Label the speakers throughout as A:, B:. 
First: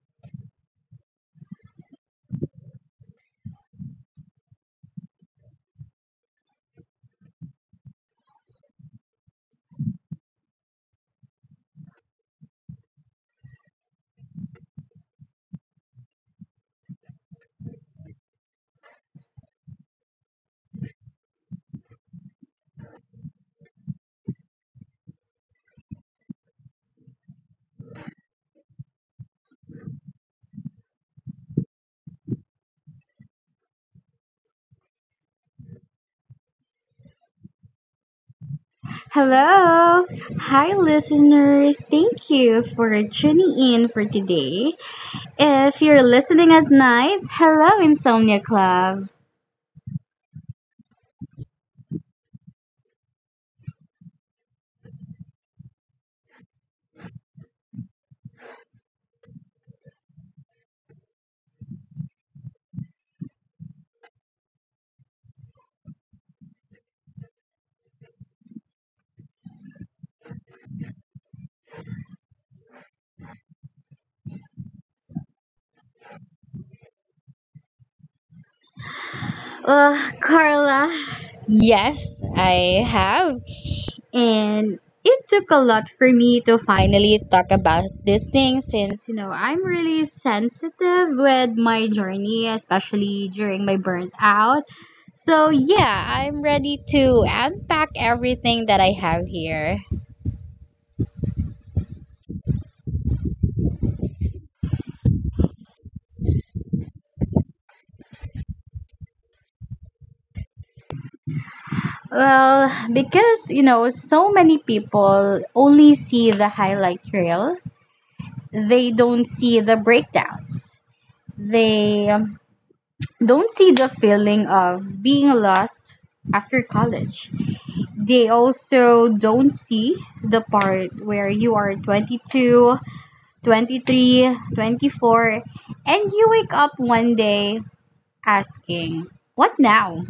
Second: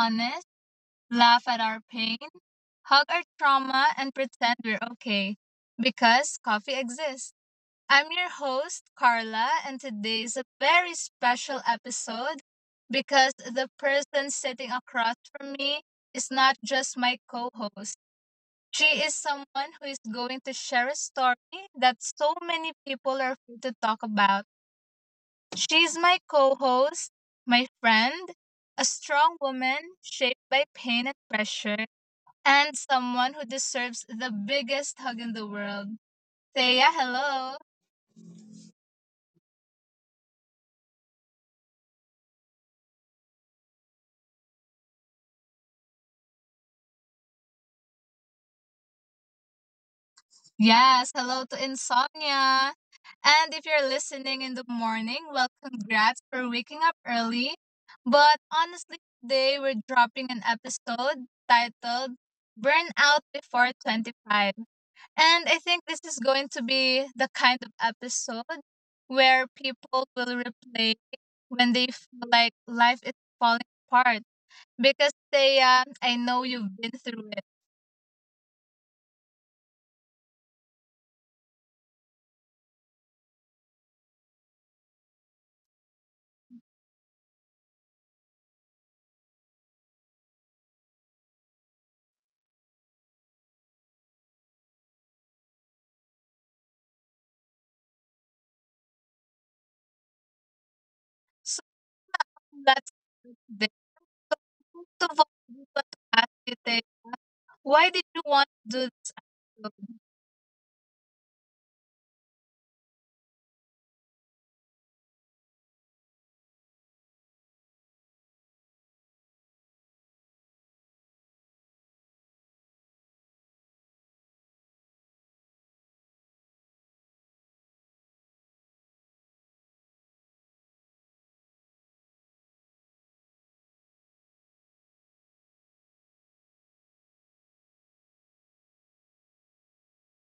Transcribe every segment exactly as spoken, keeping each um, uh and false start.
A: honest, laugh at our pain, hug our trauma, and pretend we're okay. Because coffee exists. I'm your host, Carla, and today is a very special episode because the person sitting across from me is not just my co host. She is someone who is going to share a story that so many people are afraid to talk about. She's my co host, my friend, a strong woman shaped by pain and pressure, and someone who deserves the biggest hug in the world. Thea, hello.
B: Hello. Hi, listeners. Thank you for tuning in for today. If you're listening at night, hello, Insomnia Club.
A: Yes, hello to Insomnia. And if you're listening in the morning, well, congrats for waking up early. But honestly, today we're dropping an episode titled Burnout Before twenty-five. And I think this is going to be the kind of episode where people will replay when they feel like life is falling apart. Because they, uh, I know you've been through it.
B: Well, Carla, yes, I have and it took a lot for me to find, finally talked about this thing since since you know I'm really sensitive with my journey, especially during my burnout. So yeah, yeah, I'm ready to unpack everything that I have here.
A: So let's do this. So, first of all, I just want to ask you, Thea, why did you want to do this alone?
B: Well, because you know, so many people only see the highlight reel, they don't see the breakdowns. They um, don't see the feeling of being lost after college. They also don't see the part where you are twenty two, twenty three, twenty four, and you wake up one day asking, what now?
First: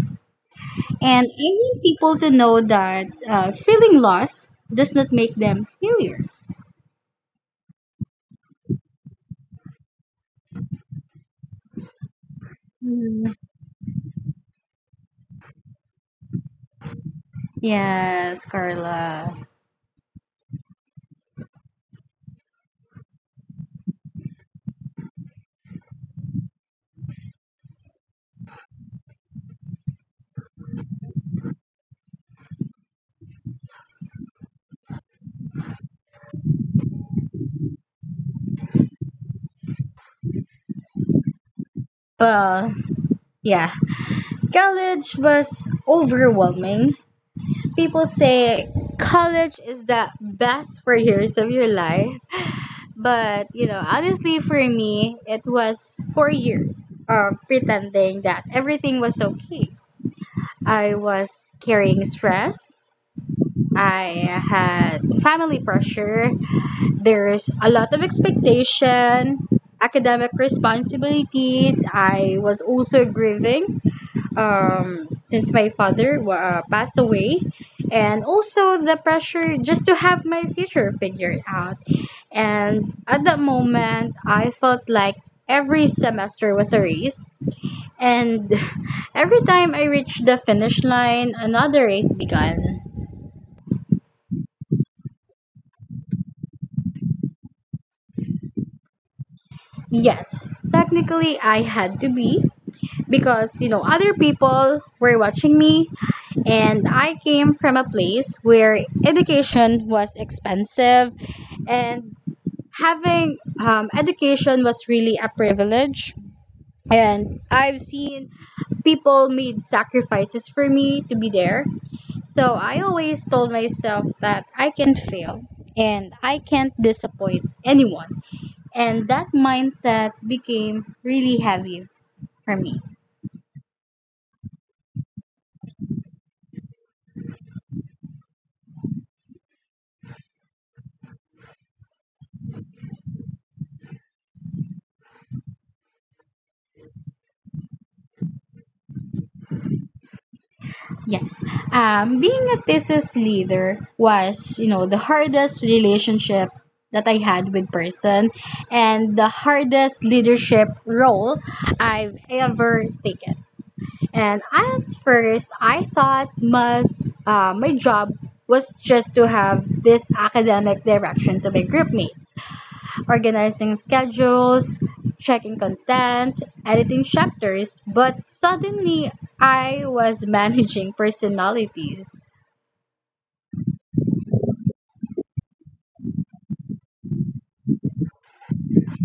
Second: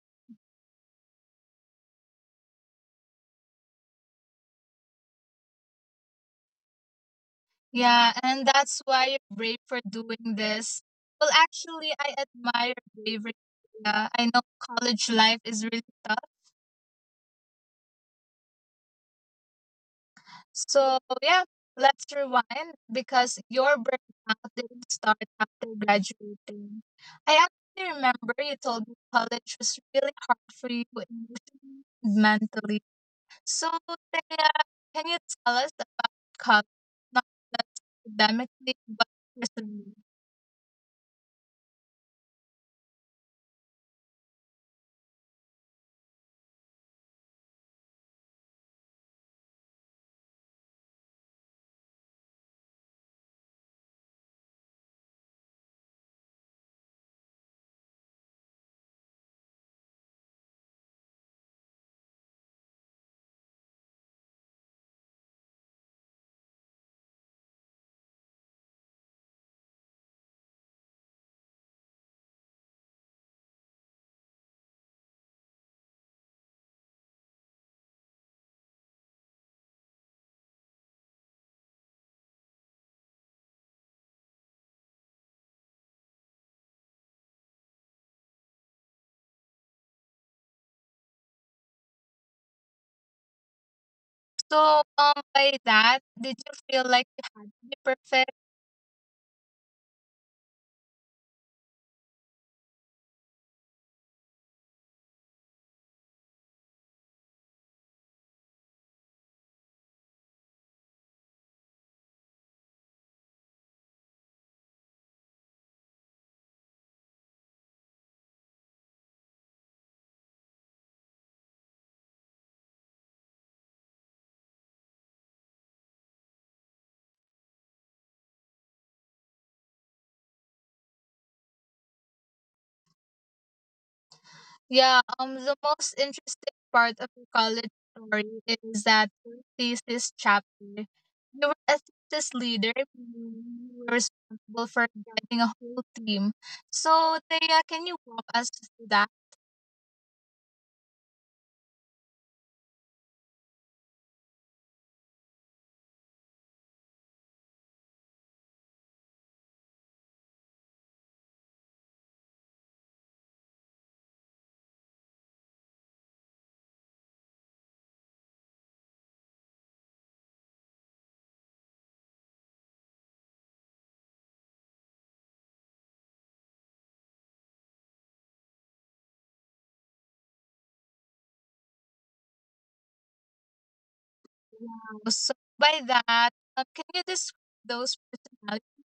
B: And I want people to know that uh, feeling lost does not make them failures.
A: Yeah, and that's why you're brave for doing this. Well, actually, I admire bravery.
B: Mm,
A: Thea, I know college life is really tough.
B: yes, Carla.
A: So yeah, let's rewind because your burnout didn't start after graduating. I actually remember you told me college was really hard for you emotionally and mentally. So Taya, can you tell us about college, not just academically but personally?
B: Well, yeah. College was overwhelming. People say college is the best four years of your life. But, you know, honestly, for me, it was four years of pretending that everything was okay. I was carrying stress. I had family pressure, there's a lot of expectation, academic responsibilities. I was also grieving um, since my father uh, passed away, and also the pressure just to have my future figured out. And at that moment, I felt like every semester was a race, and every time I reached the finish line, another race began.
A: So um by that, did you feel like you had to be perfect?
B: Yes, technically, I had to be because you know other people were watching me and I came from a place where education was expensive and having um, education was really a privilege and I've seen people made sacrifices for me to be there so I always told myself that I can fail and I can't disappoint anyone and that mindset became really heavy for me.
A: Yeah, um, the most interesting part of your college story is that your thesis chapter. You were a thesis leader, meaning you were responsible for guiding a whole team. So, Thea, can you walk us through that?
B: Yes. Um, being a thesis leader was, you know, the hardest relationship that I had with person and the hardest leadership role I've ever taken. And at first, I thought mas, uh, my job was just to have this academic direction to my group mates, organizing schedules, checking content, editing chapters, but suddenly I was managing personalities.
A: Wow. So, by that, uh, can you describe those personalities?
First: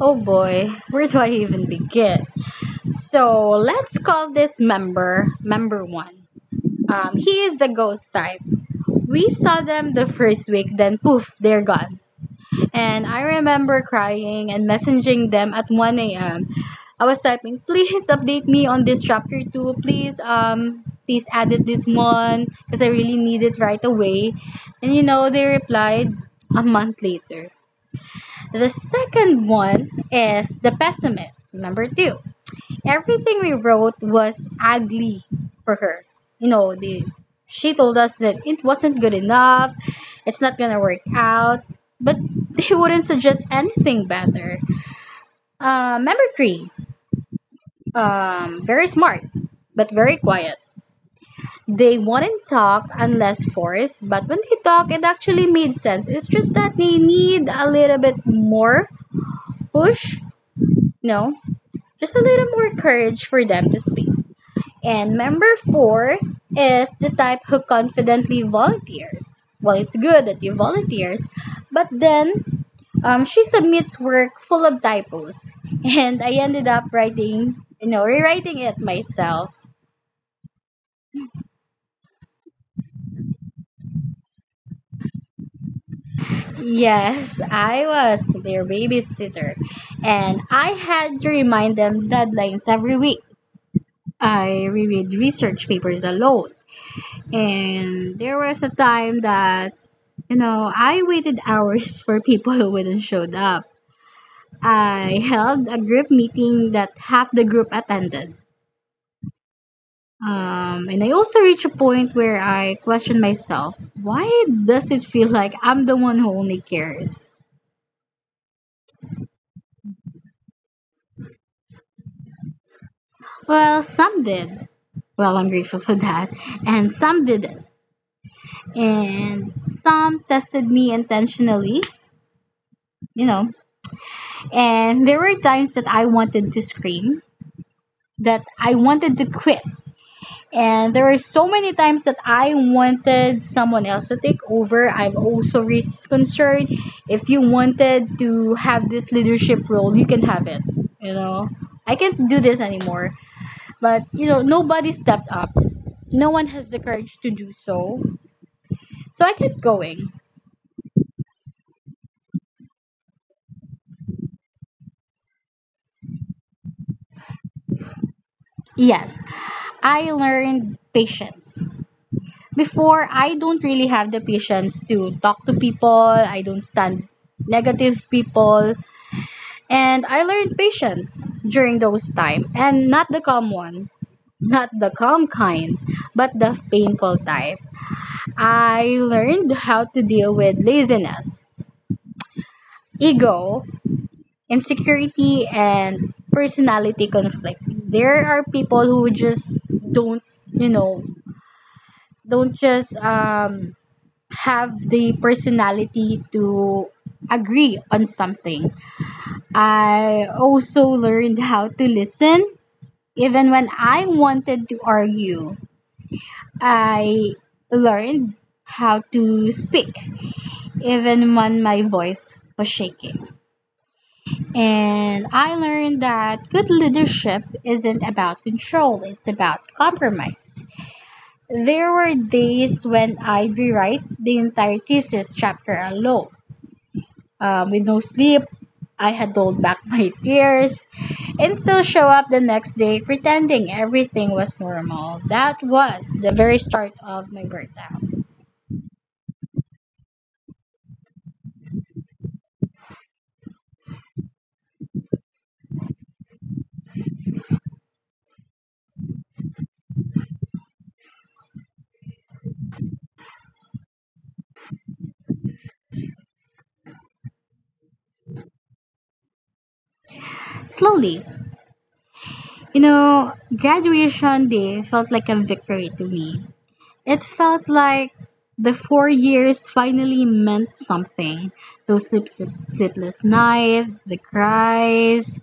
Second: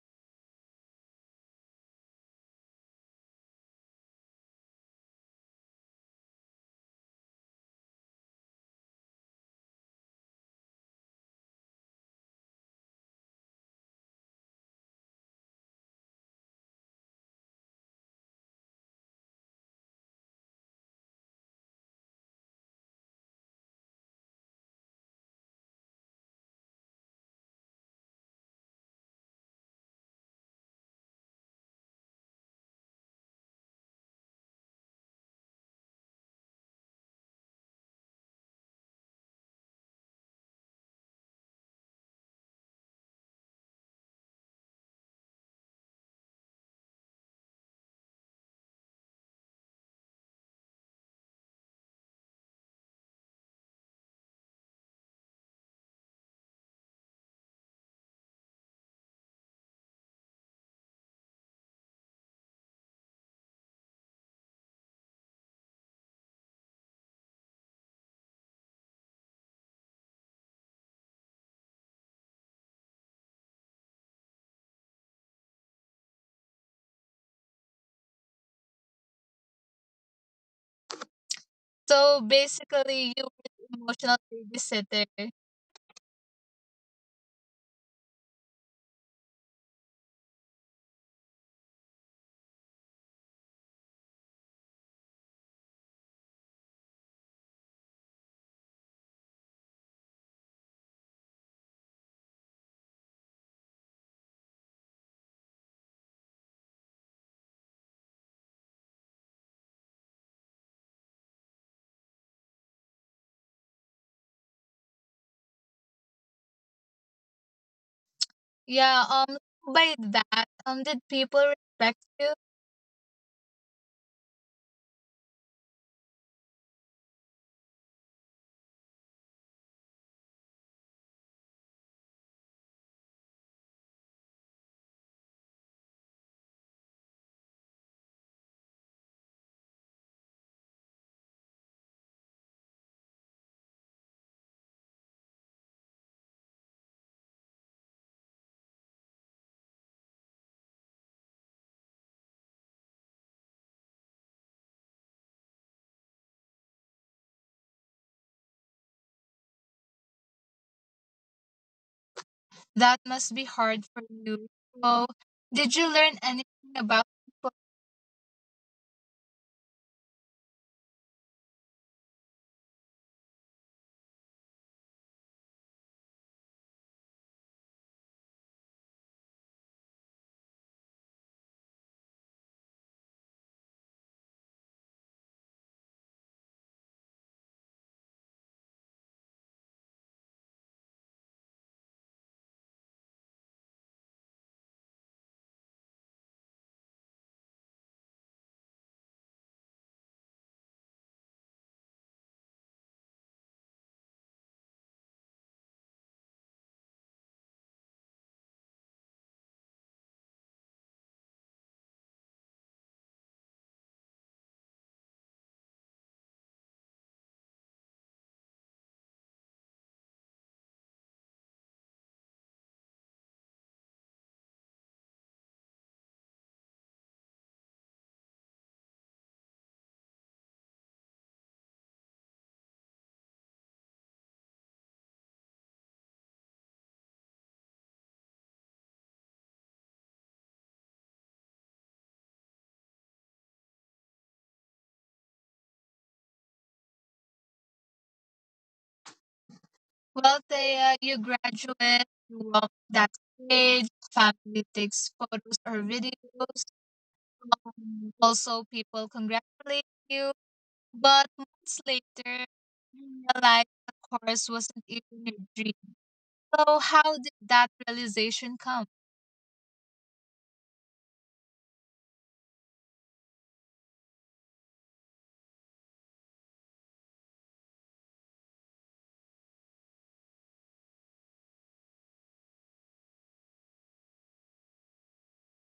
B: Oh boy, where do I even begin? So let's call this member member one. Um, he is the ghost type. We saw them the first week, then poof, they're gone. And I remember crying and messaging them at one a m. I was typing, please update me on this chapter two. Please, um, please edit this one because I really need it right away. And you know, they replied a month later. The second one is The Pessimist, number two, everything we wrote was ugly for her. You know, the she told us that it wasn't good enough, it's not gonna work out, but they wouldn't suggest anything better. Uh, member three, um, very smart, but very quiet. They wouldn't talk unless forced, but when they talk, it actually made sense. It's just that they need a little bit more push, no, just a little more courage for them to speak. And member four is the type who confidently volunteers. Well, it's good that you volunteers, but then um, she submits work full of typos, and I ended up writing, you know, rewriting it myself.
A: So, basically, you were the emotional babysitter.
B: Yes, I was their babysitter, and I had to remind them deadlines every week. I reread research papers alone, and there was a time that, you know, I waited hours for people who wouldn't showed up. I held a group meeting that half the group attended. Um, and I also reached a point where I questioned myself, why does it feel like I'm the one who only cares?
A: Yeah, um, by that, um, did people respect you?
B: Well, some did. Well, I'm grateful for that. And some didn't. And some tested me intentionally, you know. And there were times that I wanted to scream, that I wanted to quit. And there are so many times that I wanted someone else to take over. I'm also really concerned. If you wanted to have this leadership role, you can have it. You know, I can't do this anymore. But you know, nobody stepped up. No one has the courage to do so. So I kept going.
A: That must be hard for you. So, did you learn anything about people?
B: Yes, I learned patience. Before, I don't really have the patience to talk to people. I don't stand negative people. And I learned patience during those time and not the calm one, not the calm kind, but the painful type. I learned how to deal with laziness, ego, insecurity and personality conflict. There are people who just don't, you know, don't just um have the personality to agree on something. I also learned how to listen. Even when I wanted to argue, I learned how to speak, even when my voice was shaking. And I learned that good leadership isn't about control, it's about compromise. There were days when I'd rewrite the entire thesis chapter alone. Um, with no sleep, I had held back my tears, and still show up the next day pretending everything was normal. That was the very start of my burnout.
A: Well, Thea, you graduate, you walk that stage, family takes photos or videos. Um, also, people congratulate you. But months later, you realize the course wasn't even your dream. So, how did that realization come?
B: Slowly, you know, graduation day felt like a victory to me. It felt like the four years finally meant something. Those sleepless, sleepless nights, the cries.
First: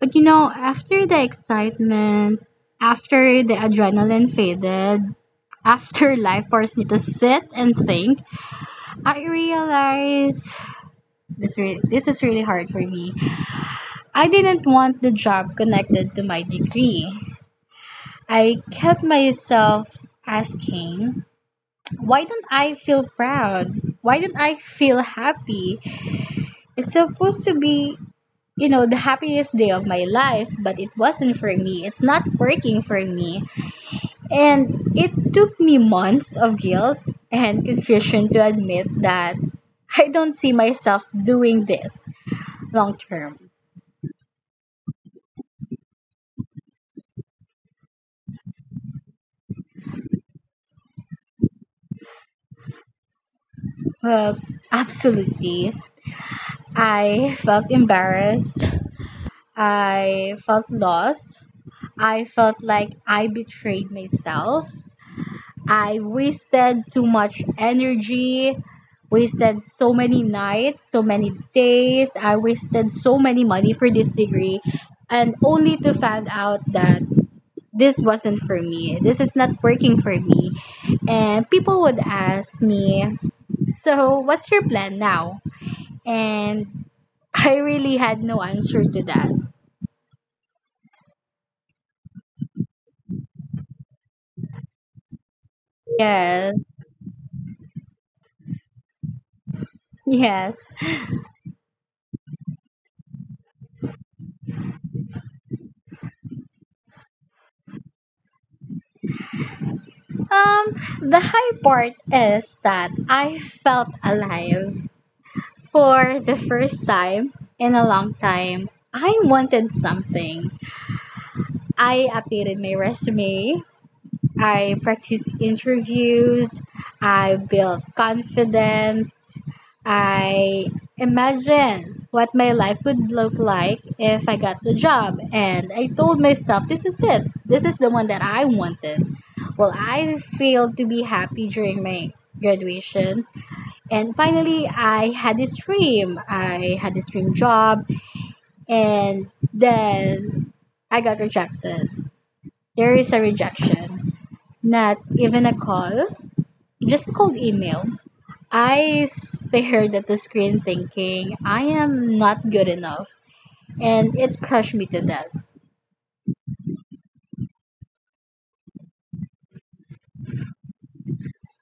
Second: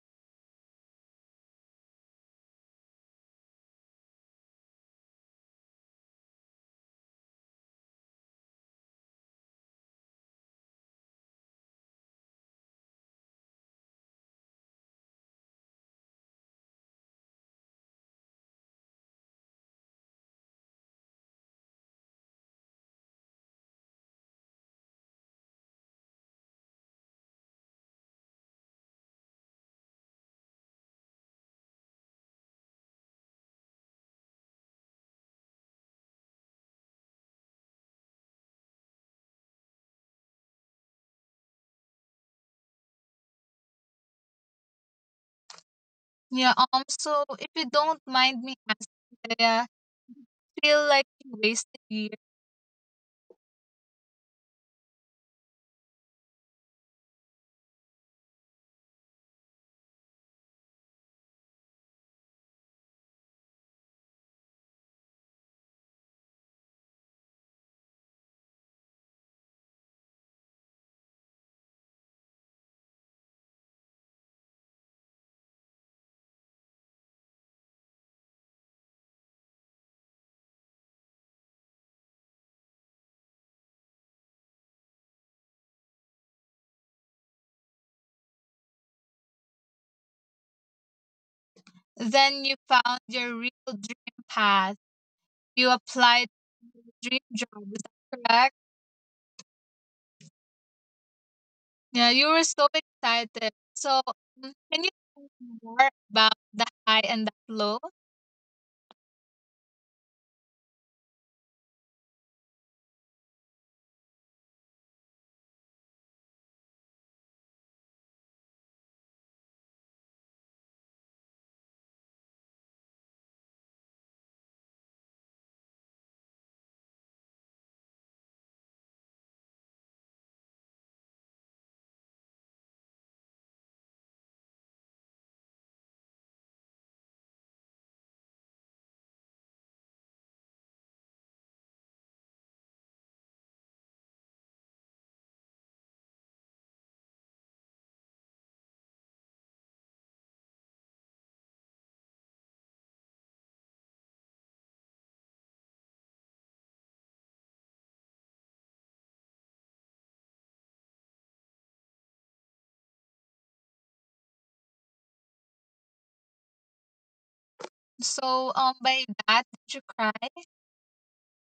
B: But you know, after the excitement, after the adrenaline faded, after life forced me to sit and think, I realize this re- this is really hard for me. I didn't want the job connected to my degree. I kept myself asking, why don't I feel proud? Why don't I feel happy? It's supposed to be, you know, the happiest day of my life, but it wasn't for me. It's not working for me. And it took me months of guilt and confusion to admit that I don't see myself doing this long term.
A: Yeah, um, so if you don't mind me asking, Thea, feel like you wasted years.
B: Well, absolutely. I felt embarrassed. I felt lost. I felt like I betrayed myself. I wasted too much energy, wasted so many nights, so many days. I wasted so many money for this degree, and only to find out that this wasn't for me. This is not working for me. And people would ask me, so, what's your plan now? And I really had no answer to that.
A: Then you found your real dream path. You applied
B: Yes,
A: to your dream job. Is that correct?
B: yes.
A: Yeah, you were so excited. So, um, can you tell me more about the high and the low?
B: Um, the high part is that I felt alive for the first time in a long time. I wanted something. I updated my resume, I practice interviews, I build confidence, I imagine what my life would look like if I got the job. And I told myself, this is it. This is the one that I wanted. Well, I failed to be happy during my graduation. And finally, I had this dream. I had this dream job. And then I got rejected. There is a rejection, not even a call, just cold email. I stared at the screen thinking, I am not good enough. And it crushed me to death.
A: So, um, by that, did you cry?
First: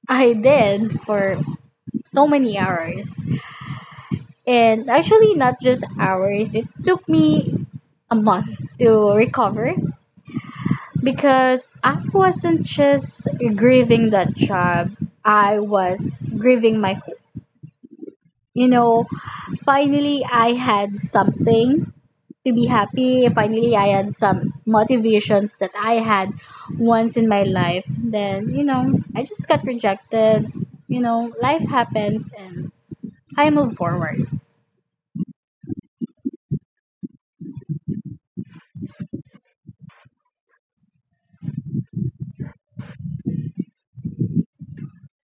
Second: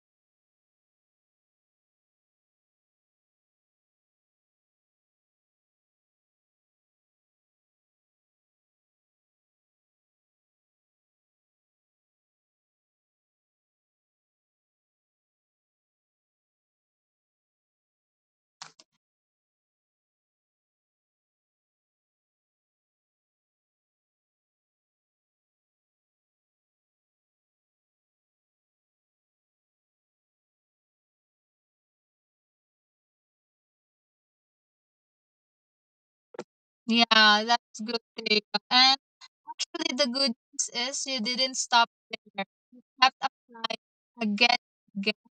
B: I did for so many hours. And actually, not just hours, it took me a month to recover because I wasn't just grieving that job, I was grieving my hope. You know, finally, I had something to be happy. Finally, I had some motivations that I had once in my life. Then, you know, I just got rejected. You know, life happens and I move forward.
A: Yeah, that's good to hear. And actually, the good news is you didn't stop there. You kept applying again, and again.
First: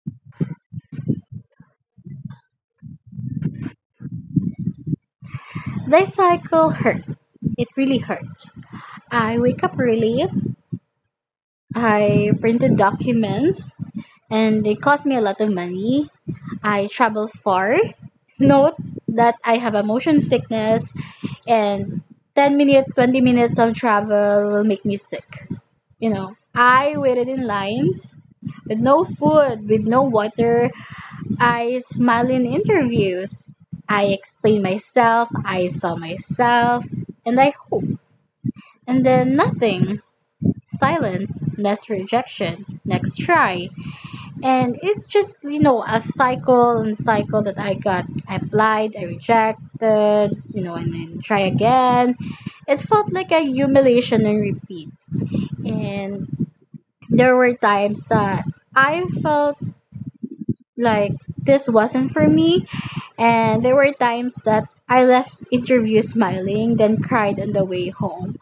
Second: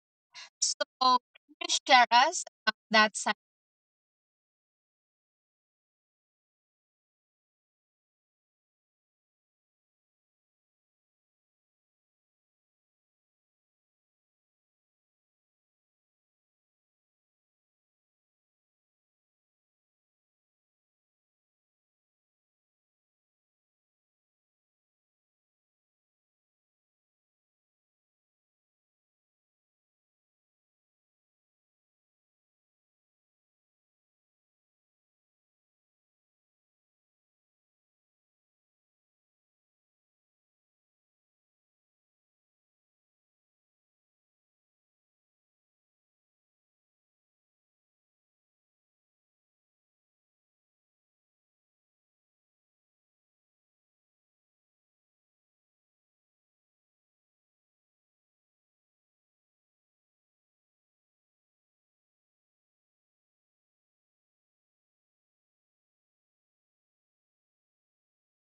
A: So, can you share us about that?
B: This cycle hurt. It really hurts. I wake up early. I printed documents and it cost me a lot of money. I travel far. Note that I have a motion sickness and ten minutes, twenty minutes of travel will make me sick. You know, I waited in lines with no food, with no water. I smile in interviews. I explain myself, I saw myself, and I hope. And then nothing. Silence, next rejection, next try. And it's just, you know, a cycle and cycle that I got. I applied, I rejected, you know, and then try again. It felt like a humiliation and repeat. And there were times that I felt like this wasn't for me, and there were times that I left interview smiling, then cried on the way home.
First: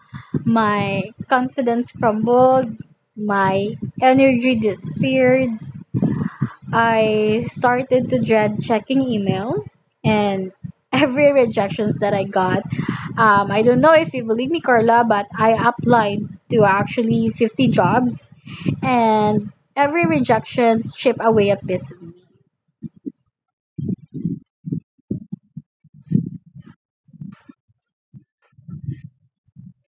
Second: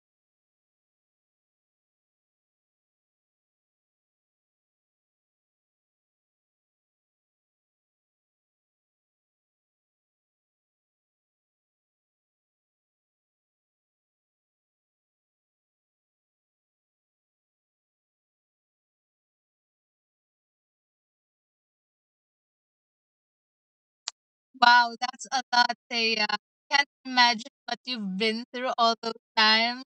B: My confidence crumbled, my energy disappeared. I started to dread checking email, and every rejections that I got. Um, I don't know if you believe me, Carla, but I applied to actually fifty jobs and every rejection chipped away a piece of me.
A: Wow, that's a lot, Thea. Can't imagine what you've been through all those times.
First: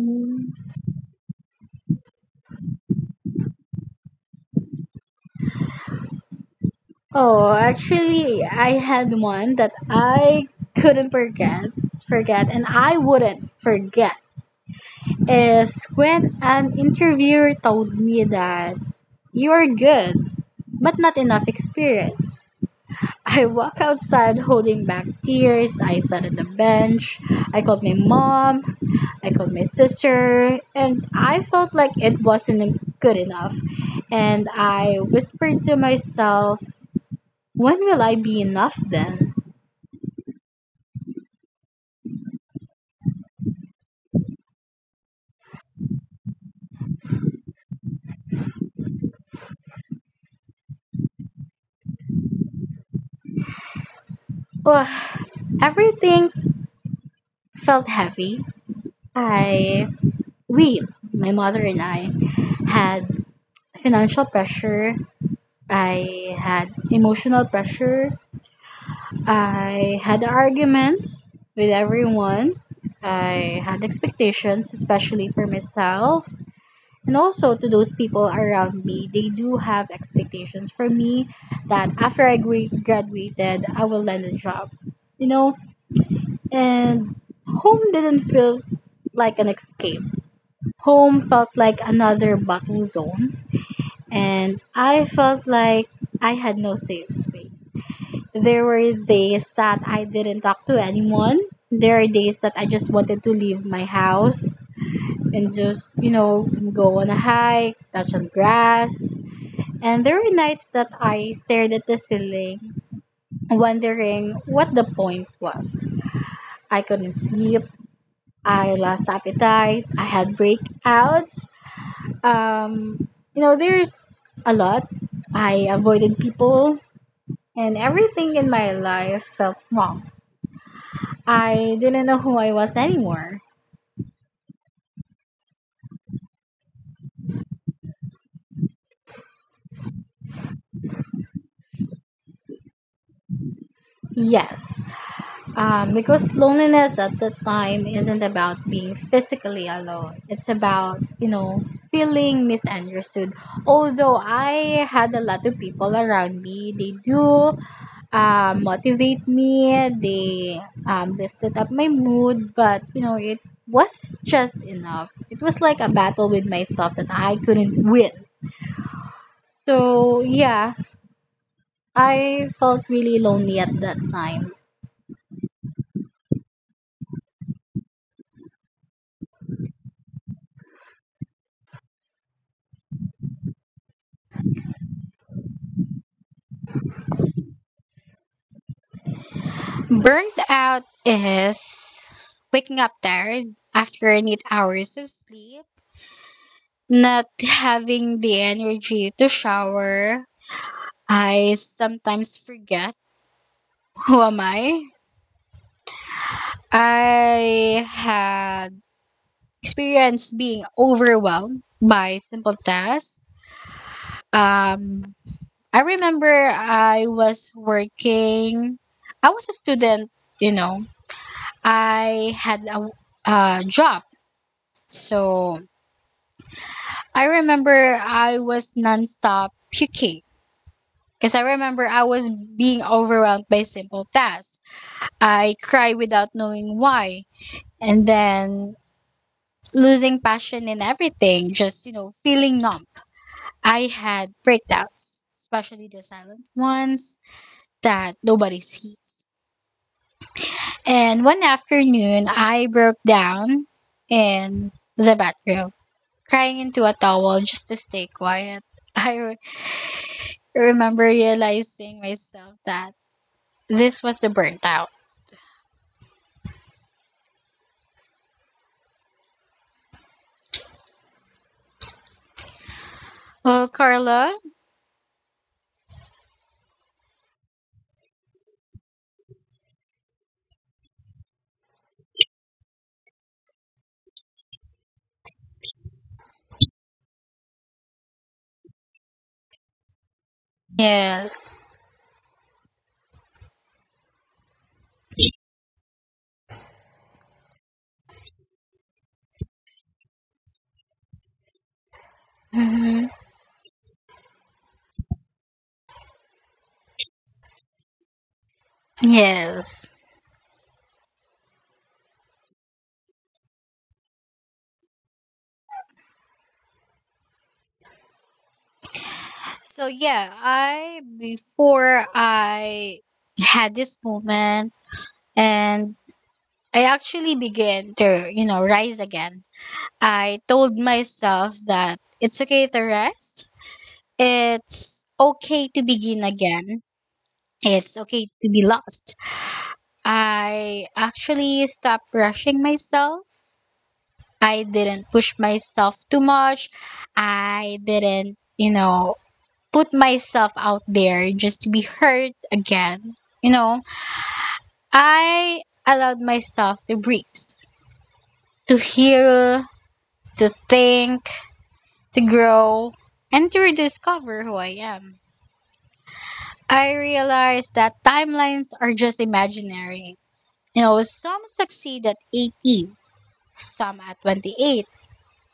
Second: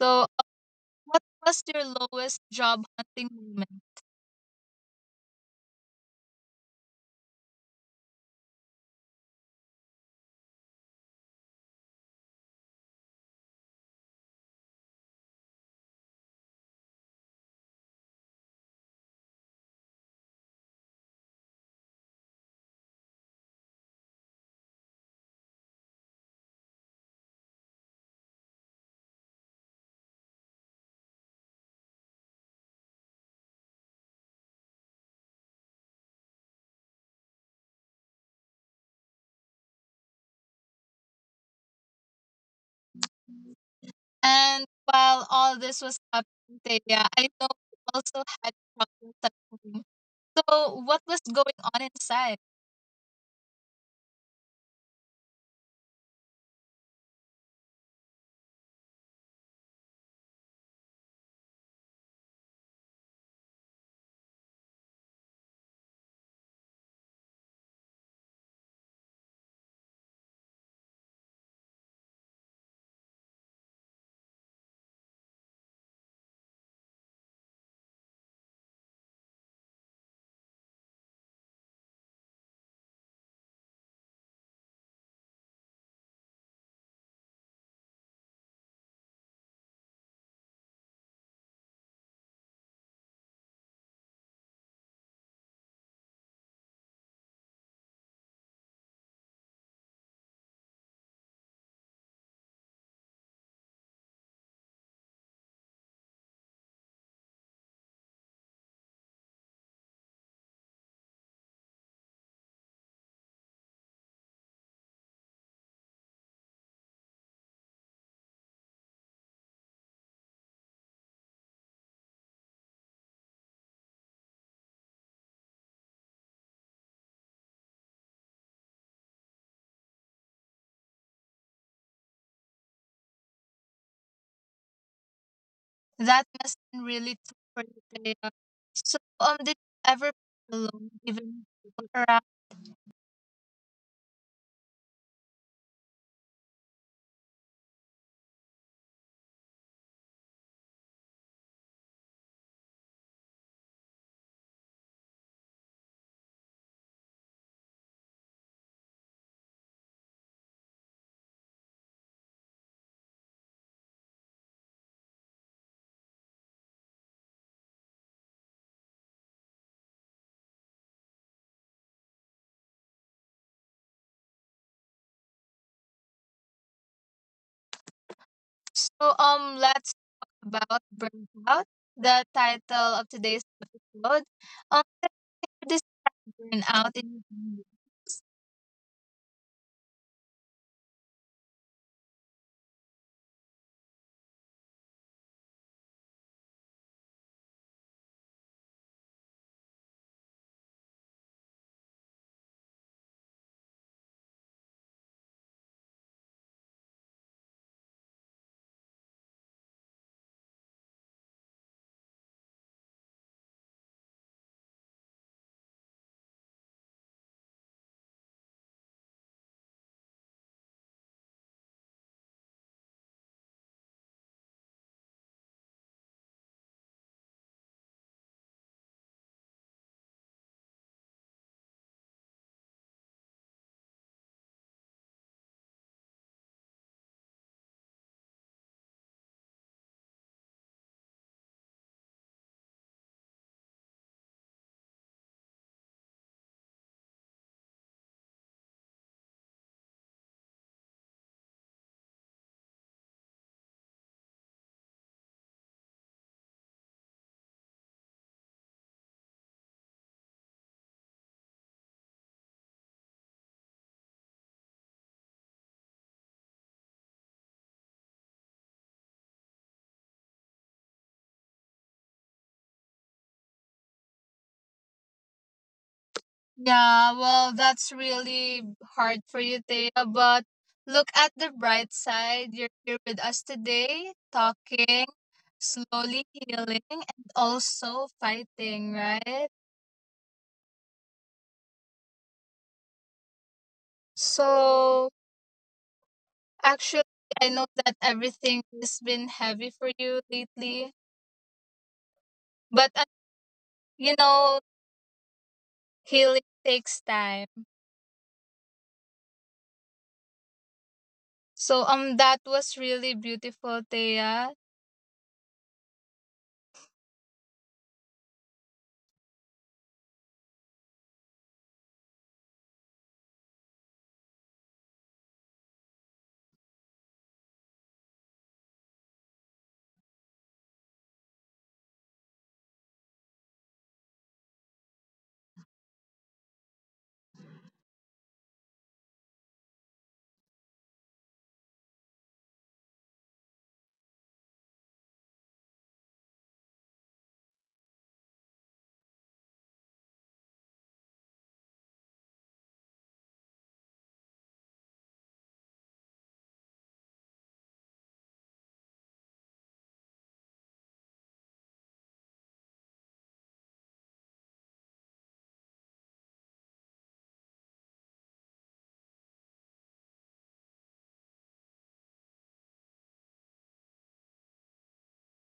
A: So, uh, what was your lowest job hunting moment?
B: Oh, actually, I had one that I couldn't forget, forget, and I wouldn't forget is when an interviewer told me that you're good, but not enough experience. I walk outside holding back tears. I sat on the bench. I called my mom. I called my sister, and I felt like it wasn't good enough. And I whispered to myself, when will I be enough then?
A: And while all this was happening, Thea, I know you also had problems at home. So, what was going on inside?
B: Ugh, everything felt heavy. I, we, my mother and I, had financial pressure. I had emotional pressure. I had arguments with everyone. I had expectations, especially for myself. And also to those people around me, they do have expectations for me that after I gra- graduated, I will land a job. You know, and home didn't feel like an escape. Home felt like another battle zone, and I felt like I had no safe space. There were days that I didn't talk to anyone. There are days that I just wanted to leave my house and just, you know, go on a hike, touch some grass. And there were nights that I stared at the ceiling, wondering what the point was. I couldn't sleep. I lost appetite. I had breakouts. Um, you know, there's A lot. I avoided people, and everything in my life felt wrong. I didn't know who I was anymore.
A: That must have been really tough for you, Thea. So, um, did you ever feel alone, even with people around?
B: Yes. Um, because loneliness at the time isn't about being physically alone. It's about, you know, feeling misunderstood. Although I had a lot of people around me, they do uh, motivate me, they um, lifted up my mood, but, you know, it wasn't just enough. It was like a battle with myself that I couldn't win. So, yeah, I felt really lonely at that time.
A: So um let's talk about burnout, the title of today's episode. Um here this burnout in
B: Burnt out is waking up tired after eight hours of sleep, not having the energy to shower. I sometimes forget who am I. I had experienced being overwhelmed by simple tasks. Um, I remember I was working. I was a student, you know. I had a, a job, so I remember I was nonstop puking because I remember I was being overwhelmed by simple tasks. I cried without knowing why, and then losing passion in everything, just, you know, feeling numb. I had breakdowns, especially the silent ones that nobody sees. And one afternoon, I broke down in the bathroom, crying into a towel just to stay quiet. I I remember realizing myself that this was the burnout. Well, Carla,
A: Yeah, well, that's really hard for you, Thea, but look at the bright side. You're here with us today, talking, slowly healing and also fighting, right?
B: yes.
A: So actually, I know that everything has been heavy for you lately. But uh,
B: Hmm.
A: you know, healing takes time.
B: Yes.
A: So um that was really beautiful, Thea.
B: So, yeah, I, before I had this moment and I actually began to, you know, rise again, I told myself that it's okay to rest, it's okay to begin again, it's okay to be lost. I actually stopped rushing myself. I didn't push myself too much. I didn't, you know, put myself out there just to be hurt again. You know, I allowed myself to breathe, to heal, to think, to grow, and to rediscover who I am. I realized that timelines are just imaginary. You know, some succeed at eighteen, some at twenty-eight,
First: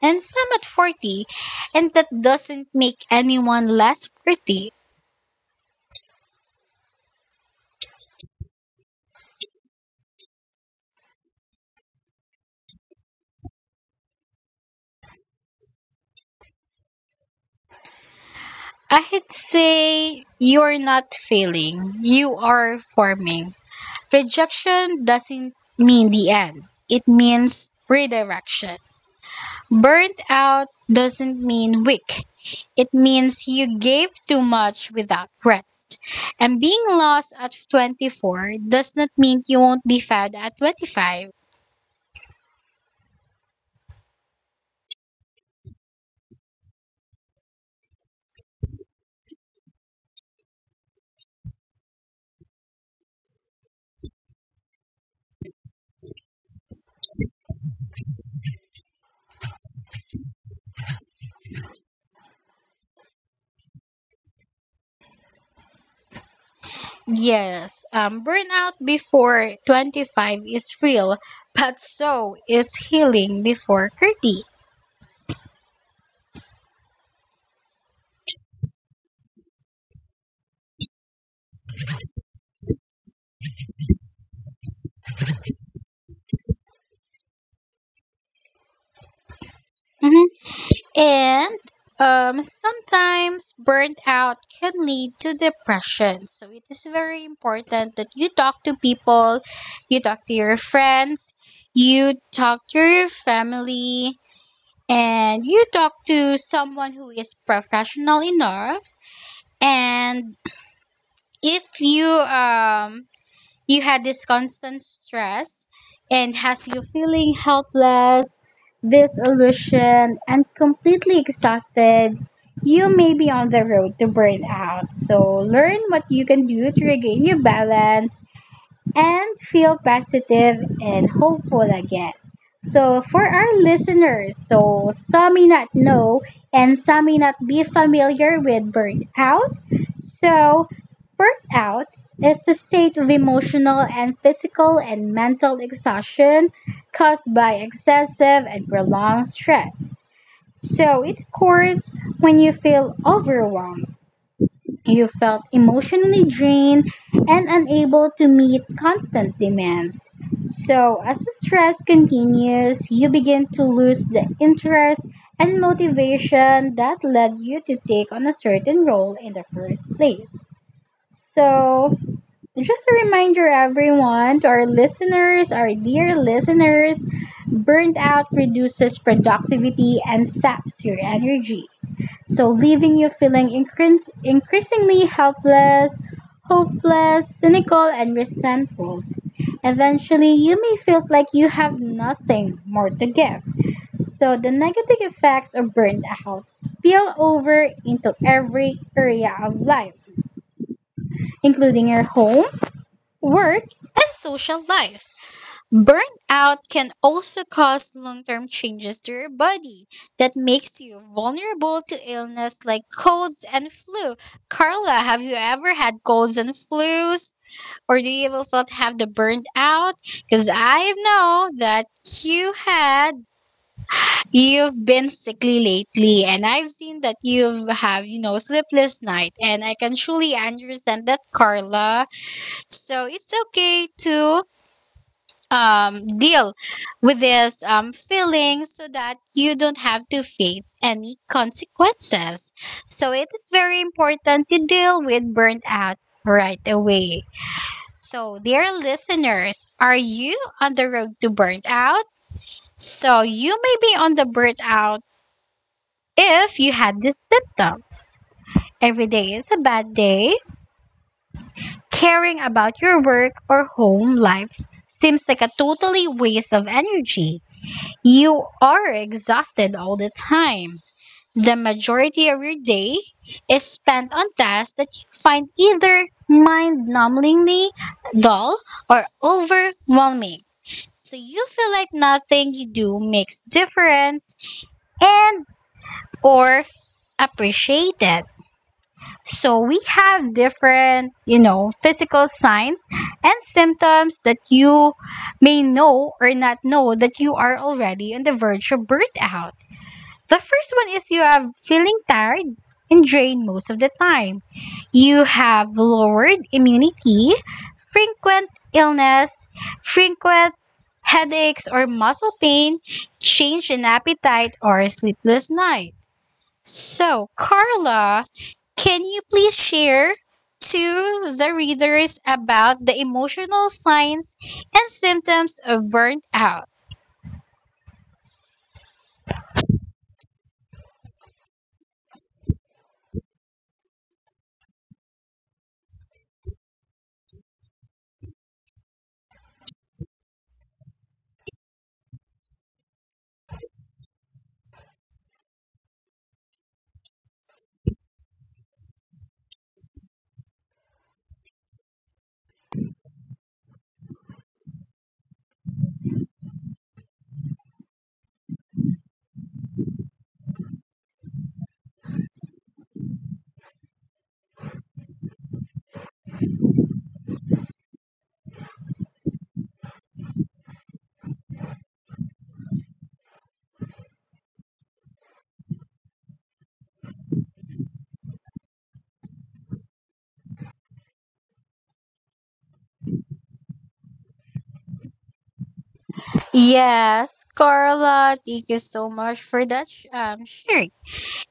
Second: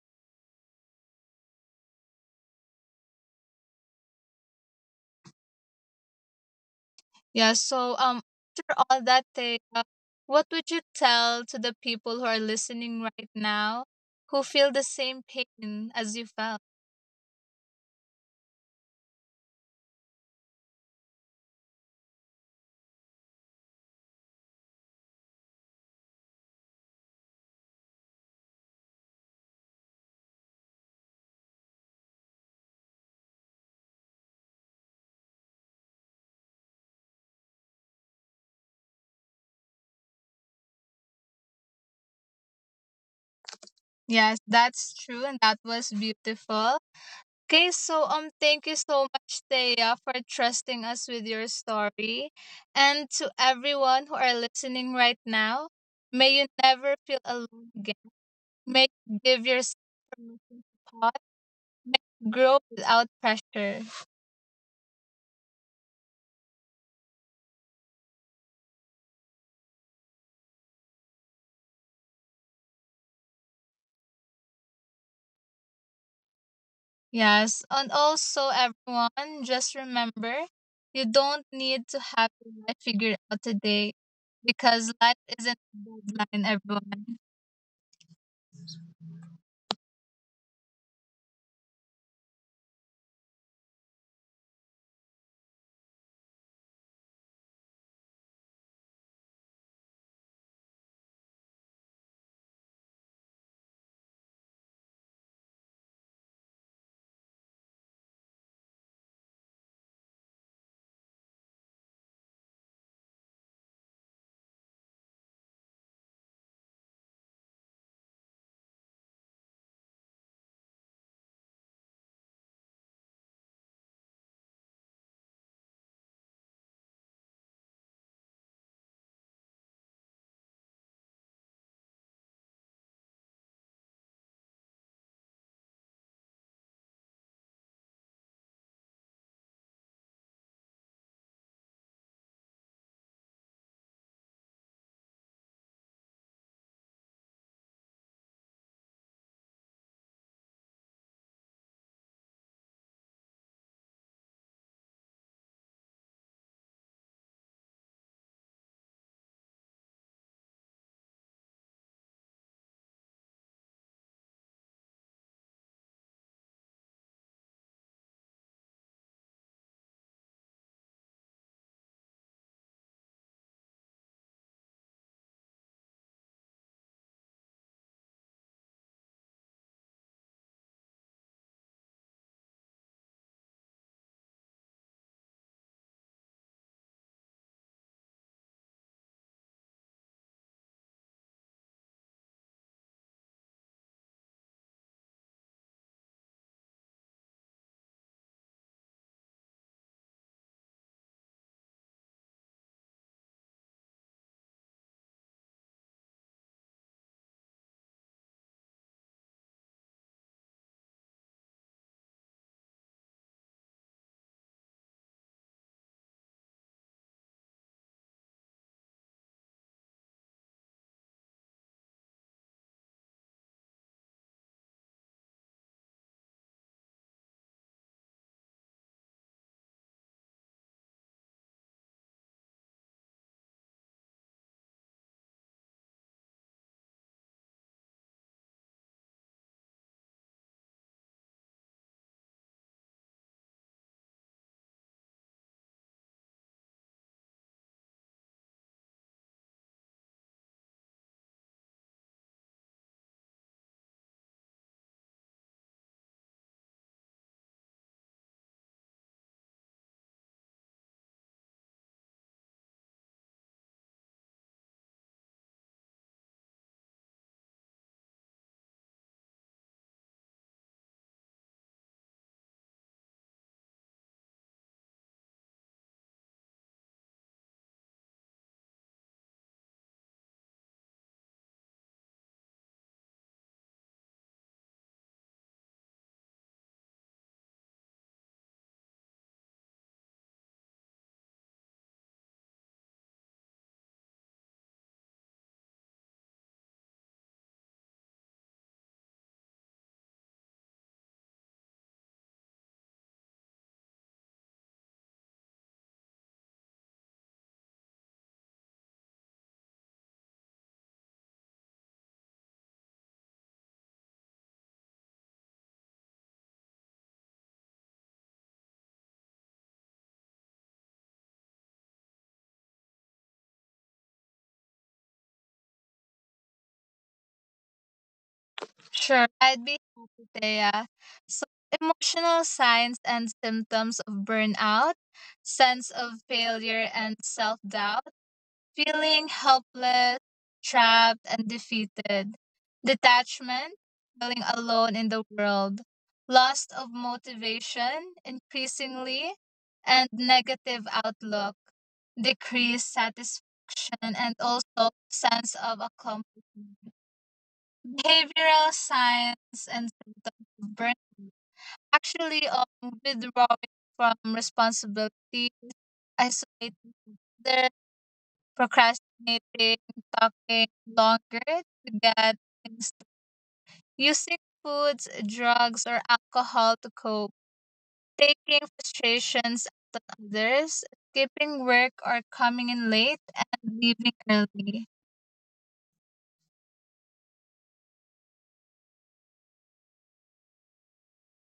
B: and some at forty, and that doesn't make anyone less worthy.
A: Yeah, so um After all that, Thea, what would you tell to the people who are listening right now who feel the same pain as you felt?
B: I'd say you're not failing, you are forming. Rejection doesn't mean the end, it means redirection. Burnt out doesn't mean weak, it means you gave too much without rest. And being lost at twenty-four does not mean you won't be found at twenty-five.
A: Yes, that's true, and that was beautiful. Okay, so um thank you so much, Thea, for trusting us with your story. And to everyone who are listening right now, may you never feel alone again. Make Give yourself permission to pause, grow without pressure.
B: Yes, um, burnout before twenty-five is real, but so is healing before thirty.
A: Yes, and also everyone, just remember, you don't need to have your life figured out today, because life isn't a deadline. Everyone,
B: Hmm. And um, sometimes burnout can lead to depression. So it is very important that you talk to people, you talk to your friends, you talk to your family, and you talk to someone who is professional enough. And if you um, You had this constant stress and has you feeling helpless, disillusioned, and completely exhausted. You may be on the road to burnout. So learn what you can do to regain your balance and feel positive and hopeful again. So, for our listeners, so some may not know and some may not be familiar with burnout. So, burnout is a state of emotional and physical and mental exhaustion caused by excessive and prolonged stress. So, it occurs when you feel overwhelmed, you felt emotionally drained and unable to meet constant demands. So, as the stress continues, you begin to lose the interest and motivation that led you to take on a certain role in the first place. So, just a reminder, everyone, to our listeners, our dear listeners, burnt out reduces productivity and saps your energy. So, leaving you feeling increas- increasingly helpless, hopeless, cynical, and resentful. Eventually, you may feel like you have nothing more to give. So, the negative effects of burnout spill over into every area of life, including your home, work, and social life. Burnout can also cause long term changes to your body that makes you vulnerable to illness like colds and flu. Carla, have you ever had colds and flus? Or do you ever felt have the burnt out? Because I know that you had, you've been sickly lately, and I've seen that you've you know, sleepless night, and I can truly understand that, Carla. So it's okay to um, deal with this um, feeling so that you don't have to face any consequences. So it is very important to deal with burnout right away. So, dear listeners, are you on the road to burnout? So, you may be on the burnout if you had these symptoms. Every day is a bad day. Caring about your work or home life seems like a totally waste of energy. You are exhausted all the time. The majority of your day is spent on tasks that you find either mind numbingly dull or overwhelming. So you feel like nothing you do makes difference and or appreciated. So we have different, you know, physical signs and symptoms that you may know or not know that you are already on the verge of burnout. The first one is you are feeling tired and drained most of the time. You have lowered immunity, frequent illness, frequent headaches or muscle pain, change in appetite or sleepless night. So, Carla, can you please share to the readers about the emotional signs and symptoms of burnout?
A: sure, I'd be happy, Thea. So, emotional signs and symptoms of burnout, sense of failure and self doubt, feeling helpless, trapped, and defeated. Detachment, feeling alone in the world. Loss of motivation, increasingly, and negative outlook, decreased satisfaction, and also sense of accomplishment. Behavioral signs and symptoms of burnout. Actually, um, withdrawing from responsibilities, isolating others, procrastinating, talking longer to get things, using foods, drugs, or alcohol to cope, taking frustrations out on others, skipping work or coming in late, and leaving early.
B: Yes, Carla, thank you so much for that sh- um sharing.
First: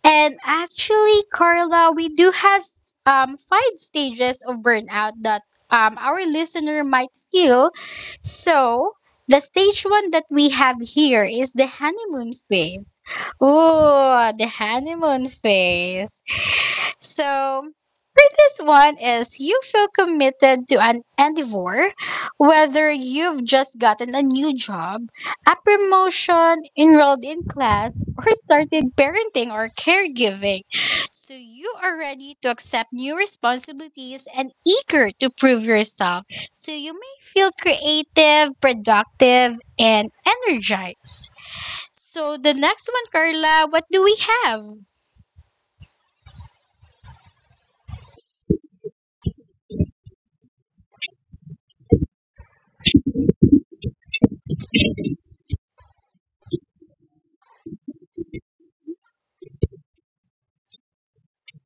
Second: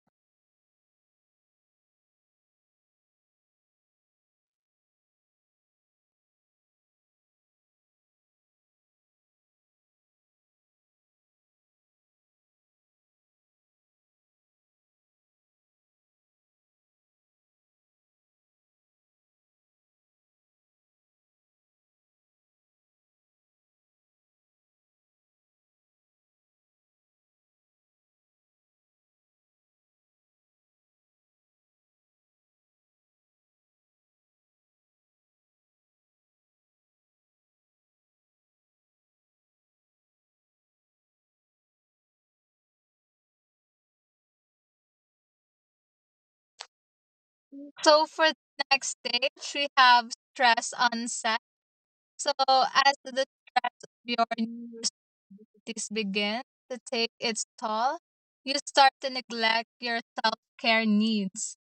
B: And actually, Carla, we do have s- um five stages of burnout that um our listener might feel. So the stage one that we have here is the honeymoon phase. Oh, the honeymoon phase. So this one is you feel committed to an endeavor, whether you've just gotten a new job, a promotion, enrolled in class, or started parenting or caregiving. So you are ready to accept new responsibilities and eager to prove yourself. So you may feel creative, productive, and energized. So the next one, Carla, what do we have?
A: So for the next stage, we have stress onset. So as the stress of your new responsibilities begin to take its toll, you start to neglect your self-care needs,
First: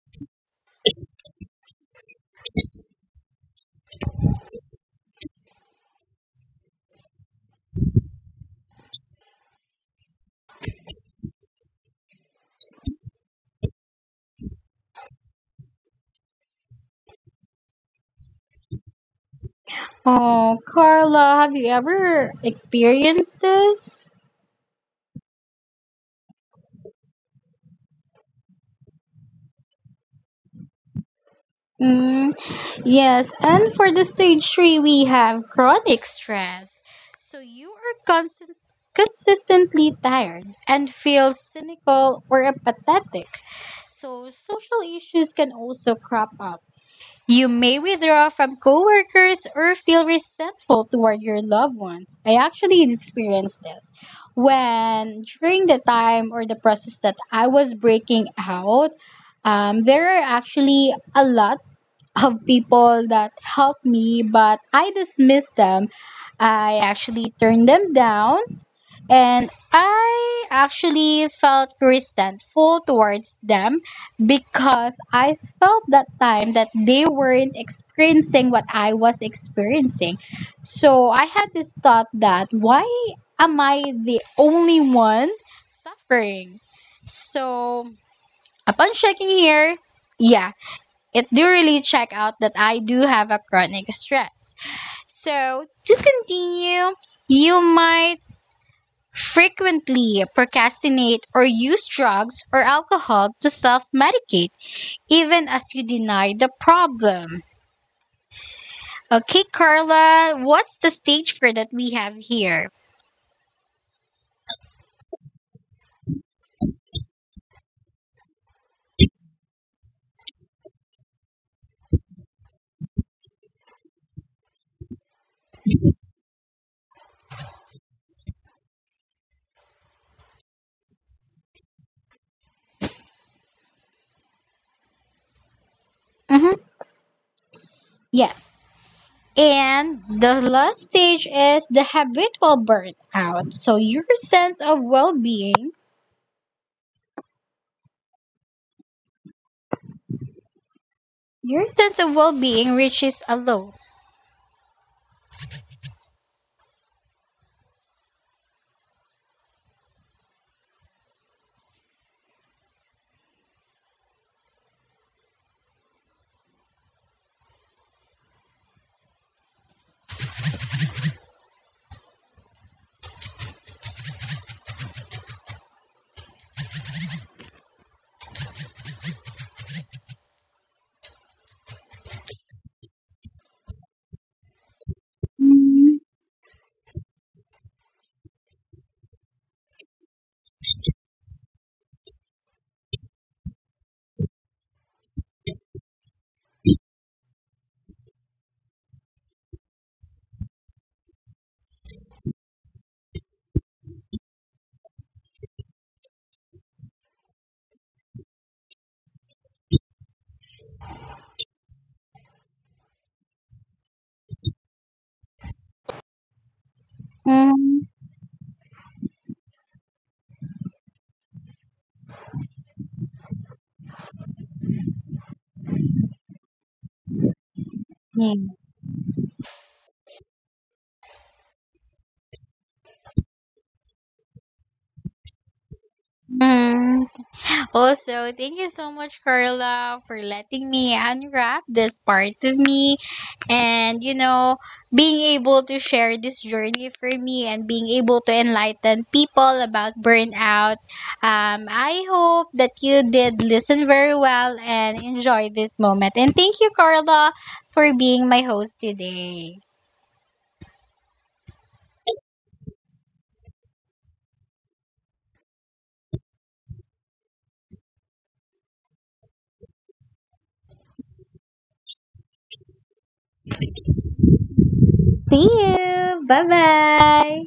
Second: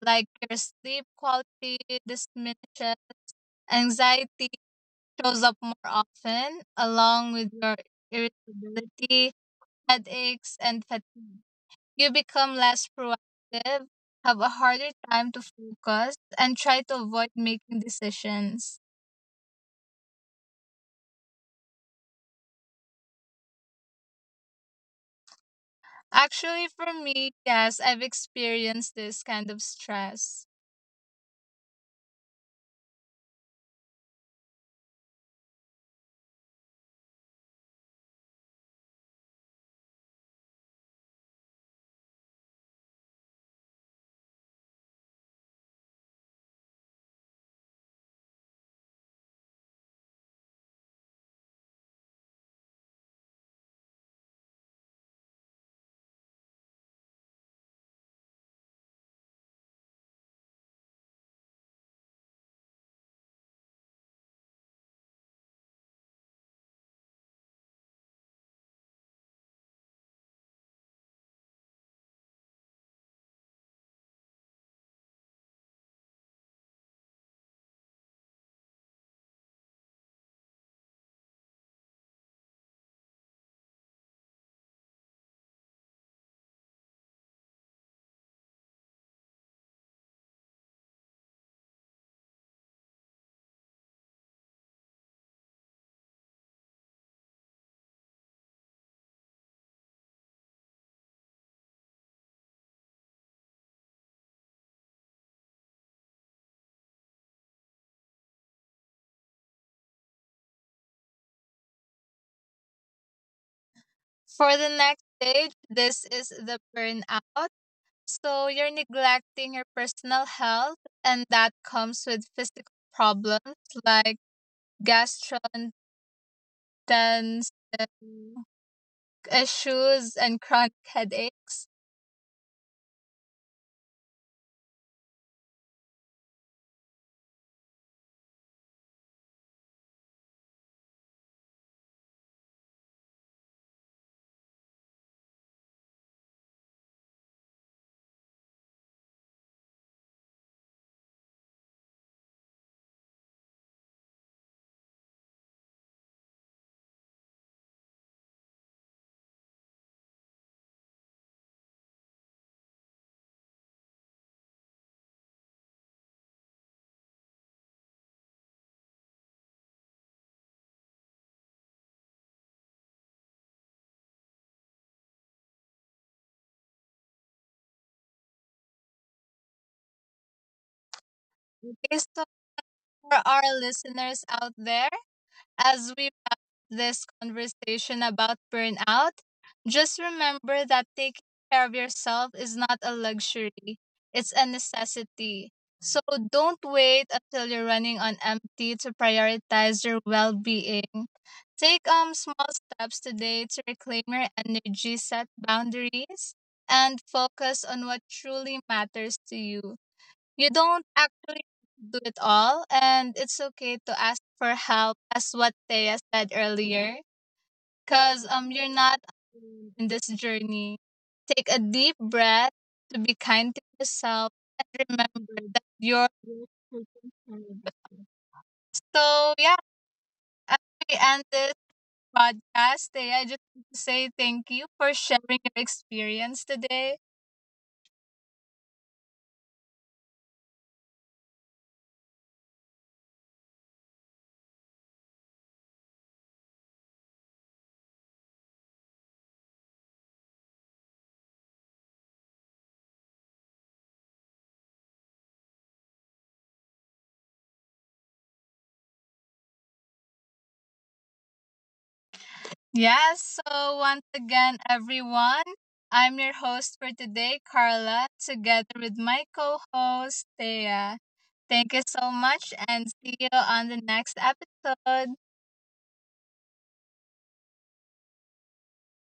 A: like your sleep quality diminishes, anxiety shows up more often, along with your irritability, headaches, and fatigue. You become less proactive, have a harder time to focus, and try to avoid making decisions.
B: Oh, Carla, have you ever experienced this?
A: Actually, for me, yes, I've experienced this kind of stress.
B: Mm, yes, and for the stage three, we have chronic stress. So you are constant, consistently tired and feel cynical or apathetic. So social issues can also crop up. You may withdraw from coworkers or feel resentful toward your loved ones. I actually experienced this when during the time or the process that I was breaking out. Um, there are actually a lot of people that helped me, but I dismissed them. I actually turned them down and I actually felt resentful towards them because I felt that time that they weren't experiencing what I was experiencing. So I had this thought that why am I the only one suffering? So upon checking here, yeah, it do really check out that I do have a chronic stress. So to continue, you might frequently procrastinate or use drugs or alcohol to self medicate, even as you deny the problem. Okay, Carla, what's the stage for that we have here?
A: For the next stage, this is the burnout. So you're neglecting your personal health, and that comes with physical problems like gastrointestinal issues and chronic headaches.
B: Hmm. Yes. And the last stage is the habitual burnout. So your sense of well being, your sense of well being reaches a low.
A: Okay, so for our listeners out there, as we
B: Hmm.
A: wrap this conversation about burnout, just remember that taking care of yourself is not a luxury, it's a necessity. So don't wait until you're running on empty to prioritize your well being. Take um small steps today to reclaim your energy, set boundaries, and focus on what truly matters to you. You don't actually do it all, and it's okay to ask for help, as what Thea said earlier, because um, you're not alone in this journey. Take a deep breath to be kind to yourself and remember that you're worth taking care of. So
B: Mm-hmm.
A: yeah, as we end this podcast, Thea, I just want to say thank you for sharing your experience today.
B: Also, thank you so much, Carla, for letting me unwrap this part of me and, you know, being able to share this journey for me and being able to enlighten people about burnout. Um, I hope that you did listen very well and enjoy this moment. And thank you, Carla, for being my host today.
A: Yes, so once again, everyone, I'm your host for today, Carla, together with my co host, Thea. Thank you so much and see you on the next episode.
B: See you. Bye bye.